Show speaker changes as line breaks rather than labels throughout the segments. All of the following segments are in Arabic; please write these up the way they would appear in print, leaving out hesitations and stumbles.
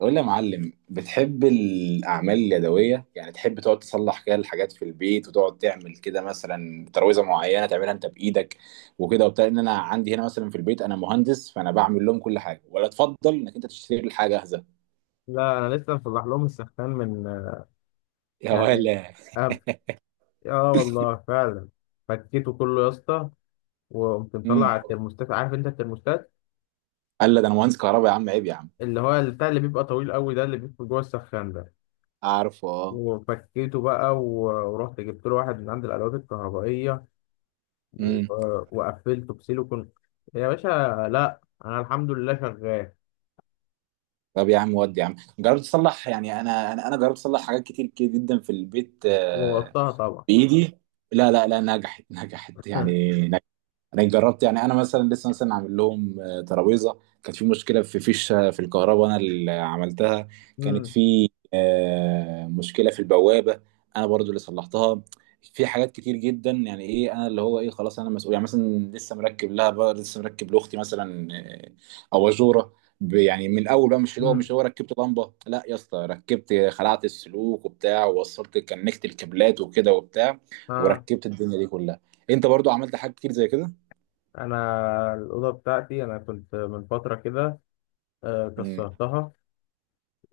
قول لي يا معلم، بتحب الأعمال اليدوية؟ يعني تحب تقعد تصلح كده الحاجات في البيت وتقعد تعمل كده، مثلا ترويزة معينة تعملها أنت بإيدك وكده وبتاع؟ إن أنا عندي هنا مثلا في البيت، أنا مهندس فأنا بعمل لهم كل حاجة، ولا تفضل إنك أنت تشتري لي حاجة جاهزة؟
لا انا لسه مصلح لهم السخان من
يا
يعني
ولا.
أب... اه والله فعلا. فكيته كله يا اسطى، وقمت مطلع على
امم.
الترموستات. عارف انت الترموستات
قال لا، ده أنا مهندس كهرباء يا عم، عيب يا عم.
اللي هو بتاع اللي بيبقى طويل قوي ده، اللي بيبقى جوه السخان ده.
عارفه، اه.
وفكيته بقى ورحت جبت له واحد من عند الادوات الكهربائيه، و...
امم.
وقفلته بسيليكون يا باشا. لا انا الحمد لله شغال،
طب يا عم، ودي يا عم جربت تصلح؟ يعني أنا جربت أصلح حاجات كتير كده جدا في البيت،
ووطاها طبعا.
بإيدي. لا، لا، لا، نجحت نجحت يعني. انا جربت، يعني انا مثلا لسه مثلا عامل لهم ترابيزه كانت في مشكله في فيشه في الكهرباء، انا اللي عملتها. كانت
امم،
في مشكله في البوابه. انا برضو اللي صلحتها. في حاجات كتير جدا، يعني ايه انا اللي هو ايه، خلاص انا مسؤول، يعني مثلا لسه مركب لها بقى، لسه مركب لاختي مثلا. اباجوره. يعني من الاول بقى، مش اللي هو
امم،
مش هو ركبت لمبه، لا يا اسطى، ركبت خلعت السلوك وبتاع ووصلت كنكت الكابلات وكده وبتاع.
ها.
وركبت الدنيا دي كلها. انت برضو عملت حاجات كتير زي كده؟
انا الاوضه بتاعتي انا كنت من فتره كده
امم.
كسرتها،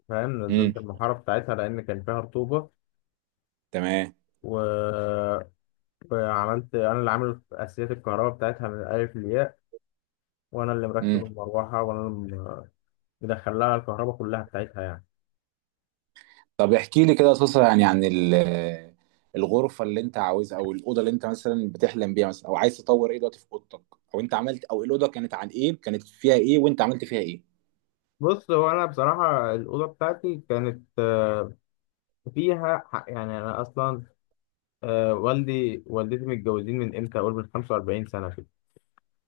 فاهم،
امم.
نزلت المحارة بتاعتها لأن كان فيها رطوبة
تمام.
و... وعملت أنا اللي عامل أساسيات الكهرباء بتاعتها من الألف للياء، وأنا اللي
امم.
مركب المروحة، وأنا اللي مدخل لها الكهرباء كلها بتاعتها يعني.
طب احكي لي كده قصص، يعني عن الغرفه اللي انت عاوزها، او الاوضه اللي انت مثلا بتحلم بيها مثلا، او عايز تطور ايه دلوقتي في اوضتك، او انت عملت، او الاوضه كانت عن ايه، كانت فيها ايه وانت عملت فيها ايه؟
بص، هو أنا بصراحة الأوضة بتاعتي كانت فيها حق. يعني أنا أصلا والدي والدتي متجوزين من إمتى، أقول من 45 سنة كده،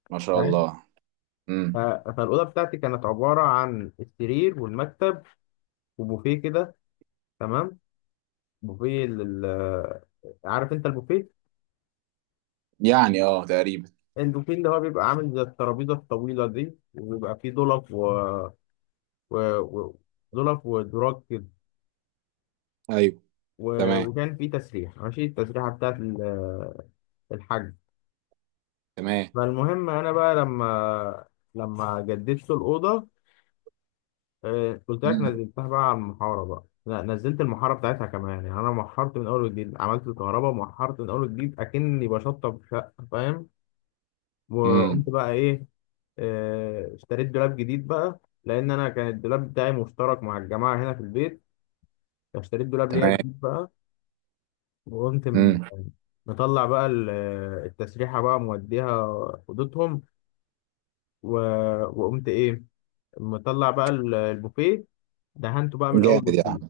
ما شاء
فاهم.
الله.
ف-
امم.
فالأوضة بتاعتي كانت عبارة عن السرير والمكتب وبوفيه كده، تمام، بوفيه عارف انت البوفيه.
يعني اه تقريبا.
البوفيه اللي هو بيبقى عامل زي الترابيزة الطويلة دي، وبيبقى فيه ضلف و... و... ضلف ودراج كده
ايوه. تمام.
وكان فيه تسريحة، ماشي، التسريحة بتاعت الحاج.
تمام.
فالمهم أنا بقى لما جددت الأوضة، قلت لك
امم.
نزلتها بقى على المحارة بقى، لا نزلت المحارة بتاعتها كمان. يعني أنا محرت من أول وجديد، عملت الكهرباء ومحرت من أول وجديد أكني بشطب شقة، فاهم.
امم.
وقمت بقى ايه، اشتريت دولاب جديد بقى، لان انا كان الدولاب بتاعي مشترك مع الجماعه هنا في البيت. اشتريت دولاب ليا
تمام.
جديد بقى، وقمت
امم.
مطلع بقى التسريحه، بقى موديها اوضتهم، و- وقمت ايه، مطلع بقى البوفيه، دهنته بقى من اول
جامد يا
وجديد.
عم،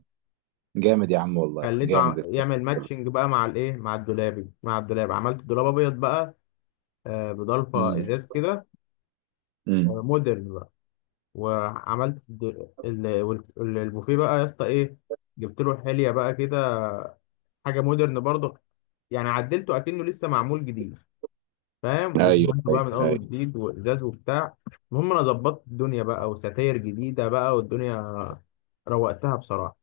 جامد يا عم والله،
خليته
جامد.
يعمل ماتشنج بقى مع الايه، مع الدولاب. عملت دولاب ابيض بقى، بضلفه
امم.
ازاز كده،
امم.
مودرن. وعملت البوفيه بقى يا اسطى ايه، جبت له حليه بقى كده، حاجه مودرن برضه. يعني عدلته اكنه لسه معمول جديد، فاهم،
ايوه،
ودهنته
ايوه،
بقى من اول
ايوه.
وجديد وازاز وبتاع. المهم انا ظبطت الدنيا بقى، وستاير جديده بقى، والدنيا روقتها بصراحه.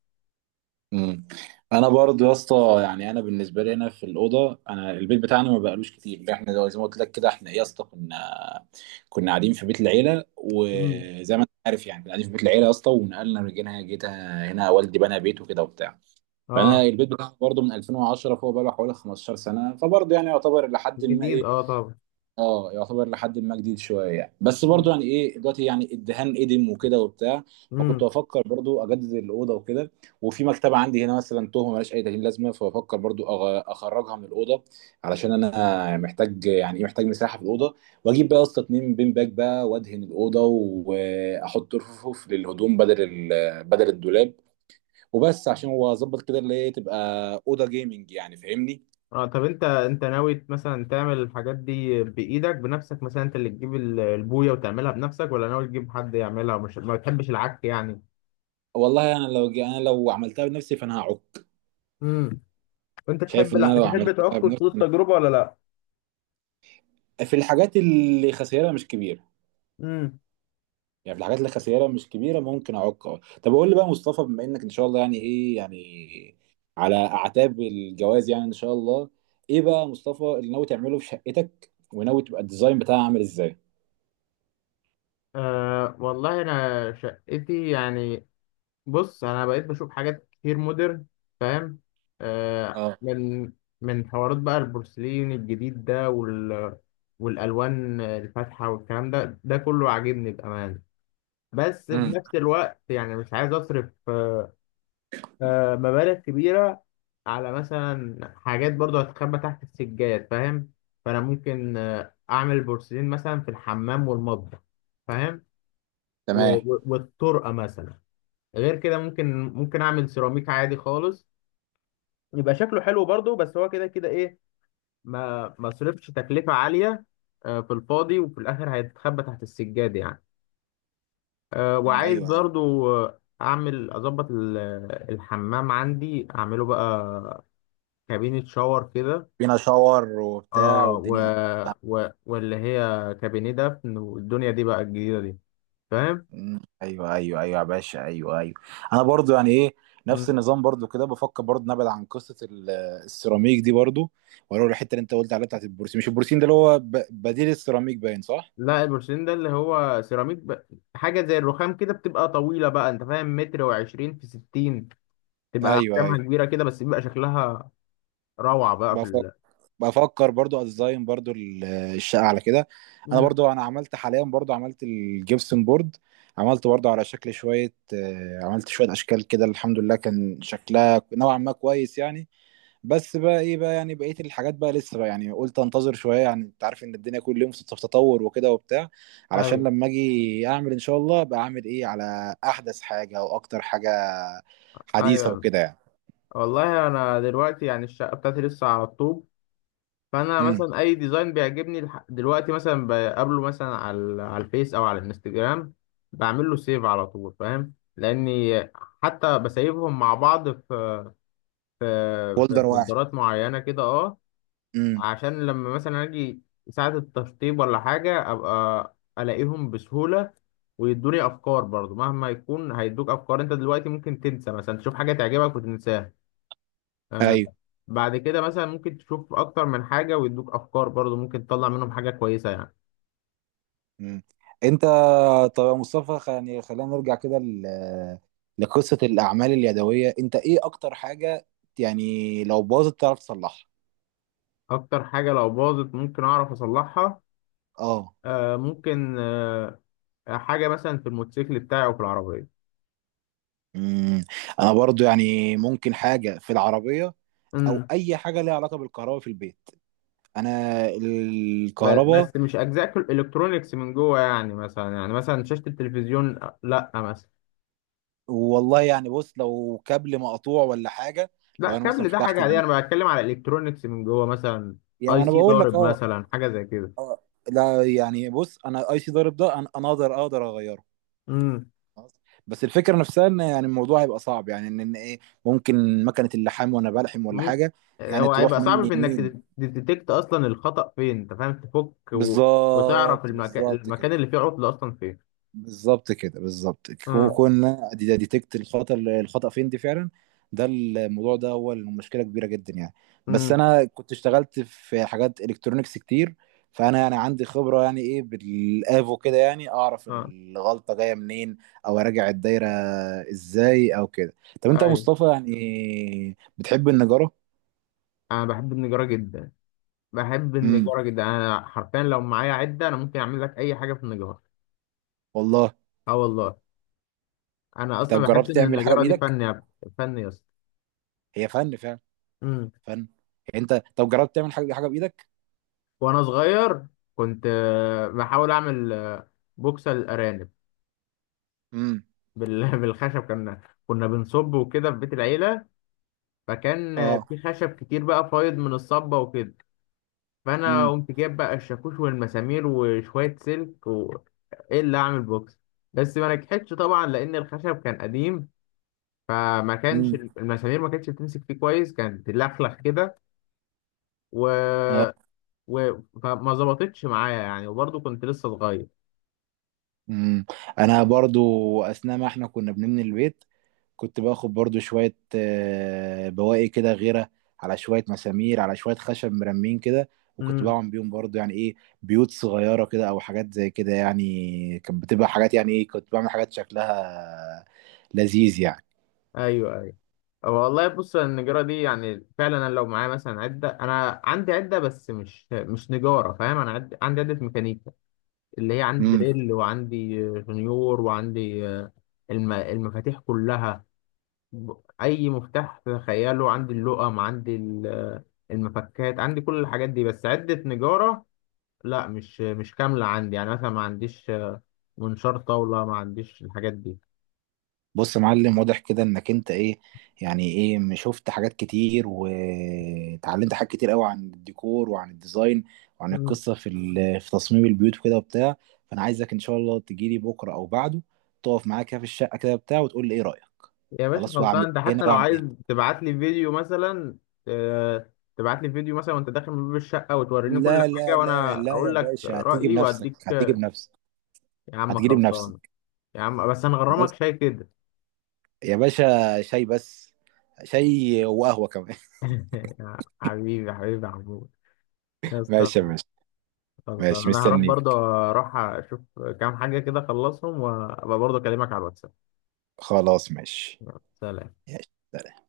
امم. انا برضو يا اسطى، يعني انا بالنسبه لي هنا في الاوضه، انا البيت بتاعنا ما بقالوش كتير، احنا زي ما قلت لك كده، احنا إيه يا اسطى، كنا قاعدين في بيت العيله،
امم،
وزي ما انت عارف يعني كنا قاعدين في بيت العيله يا اسطى، ونقلنا، رجعنا، جيت هنا والدي بنى بيت وكده وبتاع. فانا
اه،
البيت بتاعي برضو من 2010، فهو بقى له حوالي 15 سنه، فبرضو يعني يعتبر لحد ما
جديد
ايه،
اه طبعا،
اه يعتبر لحد ما جديد شويه يعني، بس برضو
امم،
يعني ايه، دلوقتي يعني الدهان قدم وكده وبتاع.
امم،
فكنت بفكر برضو اجدد الاوضه وكده. وفي مكتبه عندي هنا مثلا تهمه ملهاش اي تهيئه لازمه، فبفكر برضو اخرجها من الاوضه. علشان انا محتاج يعني ايه، محتاج مساحه في الاوضه. واجيب بقى يا اسطى 2 بين باك بقى، وادهن الاوضه، واحط رفوف للهدوم بدل الدولاب. وبس عشان هو اظبط كده، اللي هي تبقى اوضه جيمنج يعني، فاهمني؟
اه. طب انت، ناوي مثلا تعمل الحاجات دي بايدك بنفسك، مثلا انت اللي تجيب البويه وتعملها بنفسك، ولا ناوي تجيب حد يعملها، مش ما بتحبش العك يعني.
والله انا لو عملتها بنفسي فانا هعك.
امم. وانت
شايف
تحب
ان
لا
انا لو
تحب تعك
عملتها
خطوط
بنفسي.
التجربه ولا لا.
في الحاجات اللي خسائرها مش كبيره.
امم.
يعني في الحاجات اللي خسائرها مش كبيره ممكن اعوق. اه. طب قول لي بقى مصطفى، بما انك ان شاء الله يعني ايه، يعني على اعتاب الجواز يعني ان شاء الله. ايه بقى مصطفى اللي ناوي تعمله في شقتك؟ وناوي تبقى الديزاين بتاعها عامل ازاي؟
أه والله انا شقتي يعني، بص انا بقيت بشوف حاجات كتير مودرن، فاهم،
اه.
من حوارات بقى، البورسلين الجديد ده والالوان الفاتحه والكلام ده، كله عاجبني بامانه. بس في
امم.
نفس الوقت يعني مش عايز اصرف أه آه، مبالغ كبيره على مثلا حاجات برضو هتخبى تحت السجاد، فاهم. فانا ممكن اعمل البورسلين مثلا في الحمام والمطبخ، فاهم،
تمام.
والطرقه مثلا. غير كده ممكن اعمل سيراميك عادي خالص، يبقى شكله حلو برضو. بس هو كده كده ايه، ما صرفش تكلفه عاليه في الفاضي، وفي الاخر هيتخبى تحت السجاد يعني.
أمم،
وعايز
ايوه، ايوه.
برضو اعمل اظبط الحمام عندي، اعمله بقى كابينة شاور كده،
فينا شاور وبتاع
اه،
والدنيا.
واللي هي كابينيه دفن والدنيا دي بقى، الجديده دي، فاهم.
مم. ايوه، ايوه، ايوه يا باشا، ايوه، ايوه. انا برضو يعني ايه، نفس
مم.
النظام برضو كده، بفكر برضو نبعد عن قصه السيراميك دي برضو. واروح الحته اللي انت قلت عليها، بتاعت البروسيم، مش البروسيم ده اللي هو بديل السيراميك، باين صح؟
لا، البورسلين ده اللي هو سيراميك حاجه زي الرخام كده، بتبقى طويله بقى، انت فاهم، متر وعشرين في ستين، تبقى
ايوه،
احجامها
ايوه.
كبيره كده، بس بيبقى شكلها روعه بقى في
بفكر بفكر برضو اديزاين برضو الشقه على كده. انا
مم.
برضو، انا عملت حاليا برضو عملت الجبسن بورد. عملت برضو على شكل شويه، عملت شويه اشكال كده، الحمد لله كان شكلها نوعا ما كويس يعني. بس بقى ايه بقى، يعني بقيه الحاجات بقى لسه بقى، يعني قلت انتظر شويه، يعني انت عارف ان الدنيا كل يوم في تطور وكده وبتاع. علشان
ايوه،
لما اجي اعمل ان شاء الله، ابقى اعمل ايه على احدث حاجه واكتر حاجه حديثه
ايوه.
وكده يعني.
والله انا دلوقتي يعني الشقه بتاعتي لسه على الطوب، فانا
امم.
مثلا اي ديزاين بيعجبني دلوقتي، مثلا بقابله مثلا على الفيس او على الانستجرام، بعمل له سيف على طول، فاهم، لاني حتى بسيبهم مع بعض في في
فولدر واحد.
فولدرات معينه كده، اه،
امم.
عشان لما مثلا اجي ساعه التشطيب ولا حاجه، ابقى الاقيهم بسهوله، ويدوني افكار برضو. مهما يكون هيدوك افكار، انت دلوقتي ممكن تنسى، مثلا تشوف حاجه تعجبك وتنساها، آه،
ايوه.
بعد كده مثلا ممكن تشوف اكتر من حاجة، ويدوك افكار برضو، ممكن تطلع منهم حاجة كويسة يعني.
امم. انت. طب يا مصطفى، يعني خلينا نرجع كده لقصه الاعمال اليدويه، انت ايه اكتر حاجه، يعني لو باظت تعرف تصلحها؟
اكتر حاجة لو باظت ممكن اعرف اصلحها،
اه.
آه ممكن آه حاجة مثلا في الموتوسيكل بتاعي، او في العربية.
امم. انا برضو يعني ممكن حاجه في العربيه، او
امم.
اي حاجه ليها علاقه بالكهرباء في البيت، انا الكهرباء.
بس مش اجزاء الكترونيكس من جوه، يعني مثلا، شاشة التلفزيون لا مثلا.
والله يعني بص، لو كابل مقطوع ولا حاجه.
لا
لو انا مثلا
كابل ده
فتحت
حاجة عادية، انا بتكلم على الكترونيكس من جوه، مثلا
يعني
اي
انا
سي
بقول لك
ضارب
اه.
مثلا، حاجة زي
آه، لا، يعني بص، انا اي سي ضارب ده انا اقدر اغيره.
كده.
بس الفكره نفسها، ان يعني الموضوع هيبقى صعب، يعني ان ايه، ممكن مكنه اللحام وانا بلحم ولا
مم.
حاجه. يعني
هو
تروح
هيبقى صعب
مني
في
يمين.
انك تديتكت اصلا الخطأ فين، انت فاهم، تفك وتعرف
بالظبط،
المكان،
بالظبط كده،
اللي فيه عطل اصلا فين.
بالظبط كده، بالظبط
اه.
كنا دي ديتكت الخطأ، الخطأ فين دي فعلا. ده الموضوع ده هو المشكلة كبيرة جدا يعني. بس
امم،
انا كنت اشتغلت في حاجات الكترونيكس كتير. فانا يعني عندي خبرة، يعني ايه بالافو كده، يعني اعرف
اه.
الغلطة جاية منين، او اراجع الدايرة ازاي او كده. طب انت يا
ايوه،
مصطفى، يعني بتحب النجارة؟
انا بحب النجارة جدا، بحب
امم.
النجارة جدا، انا حرفيا لو معايا عدة انا ممكن اعمل لك اي حاجة في النجارة.
والله.
اه والله، انا
طب
اصلا بحس
جربت
ان
تعمل حاجة
النجارة دي
بايدك؟
فن يا اسطى.
هي فن فعلا.
امم.
فن يعني. انت طب جربت تعمل حاجة بايدك؟
وانا صغير كنت بحاول اعمل بوكسة للارانب،
امم.
بالخشب. كنا بنصب وكده في بيت العيلة، فكان
اه.
في خشب كتير بقى فايض من الصبة وكده، فأنا
مم.
قمت جايب بقى الشاكوش والمسامير وشوية سلك إيه اللي أعمل بوكس. بس ما نجحتش طبعا لأن الخشب كان قديم، فما كانش
مم.
المسامير ما كانتش بتمسك فيه كويس، كانت تلخلخ كده
اه.
و... فما ظبطتش معايا يعني، وبرضه كنت لسه صغير.
مم. انا برضو، اثناء ما احنا كنا بنبني البيت، كنت باخد برضو شوية بواقي كده غيرة، على شوية مسامير، على شوية خشب مرمين كده. وكنت
امم،
بعمل بيهم برضو يعني ايه، بيوت صغيرة كده او حاجات زي كده، يعني كانت بتبقى حاجات يعني ايه، كنت بعمل حاجات شكلها لذيذ يعني.
ايوه، ايوه. والله بص النجارة دي يعني فعلا، انا لو معايا مثلا عدة، انا عندي عدة بس مش نجارة، فاهم، انا عندي عدة ميكانيكا، اللي هي عندي
مم.
دريل، وعندي جونيور، وعندي المفاتيح كلها، ب- اي مفتاح تخيله عندي، اللقم عندي المفكات عندي، كل الحاجات دي، بس عدة نجارة لا، مش كاملة عندي. يعني مثلا ما عنديش منشار طاولة، ما عنديش الحاجات دي.
بص يا معلم، واضح كده انك انت ايه، يعني ايه، شفت حاجات كتير وتعلمت حاجات كتير قوي عن الديكور وعن الديزاين، وعن
مم.
القصه في تصميم البيوت وكده وبتاع. فانا عايزك ان شاء الله تجيلي بكره او بعده، تقف معايا كده في الشقه كده بتاع وتقول لي ايه رايك.
يا باشا
خلاص،
خلصان،
واعمل
انت
هنا
حتى لو
واعمل
عايز
هنا.
تبعت لي فيديو مثلا آه، تبعت لي فيديو مثلا، وانت داخل من باب الشقة وتوريني كل
لا،
حاجة،
لا، لا،
وانا
لا، يا
اقول لك
باشا، هتيجي
رأيي
بنفسك،
واديك
هتيجي بنفسك.
يا عم
هتجيلي
خلصان،
بنفسك.
يا عم بس انا
خلاص.
غرامك شاي كده.
يا باشا شاي بس. شاي وقهوه كمان.
يا حبيبي حبيبي يا محمود، يا اسطى
ماشي يا
ماشي.
باشا.
خلصان،
ماشي،
انا هروح برضه
مستنيك.
اروح اشوف كام حاجه كده، اخلصهم وابقى برضه اكلمك على الواتساب.
خلاص، ماشي،
سلام.
ماشي.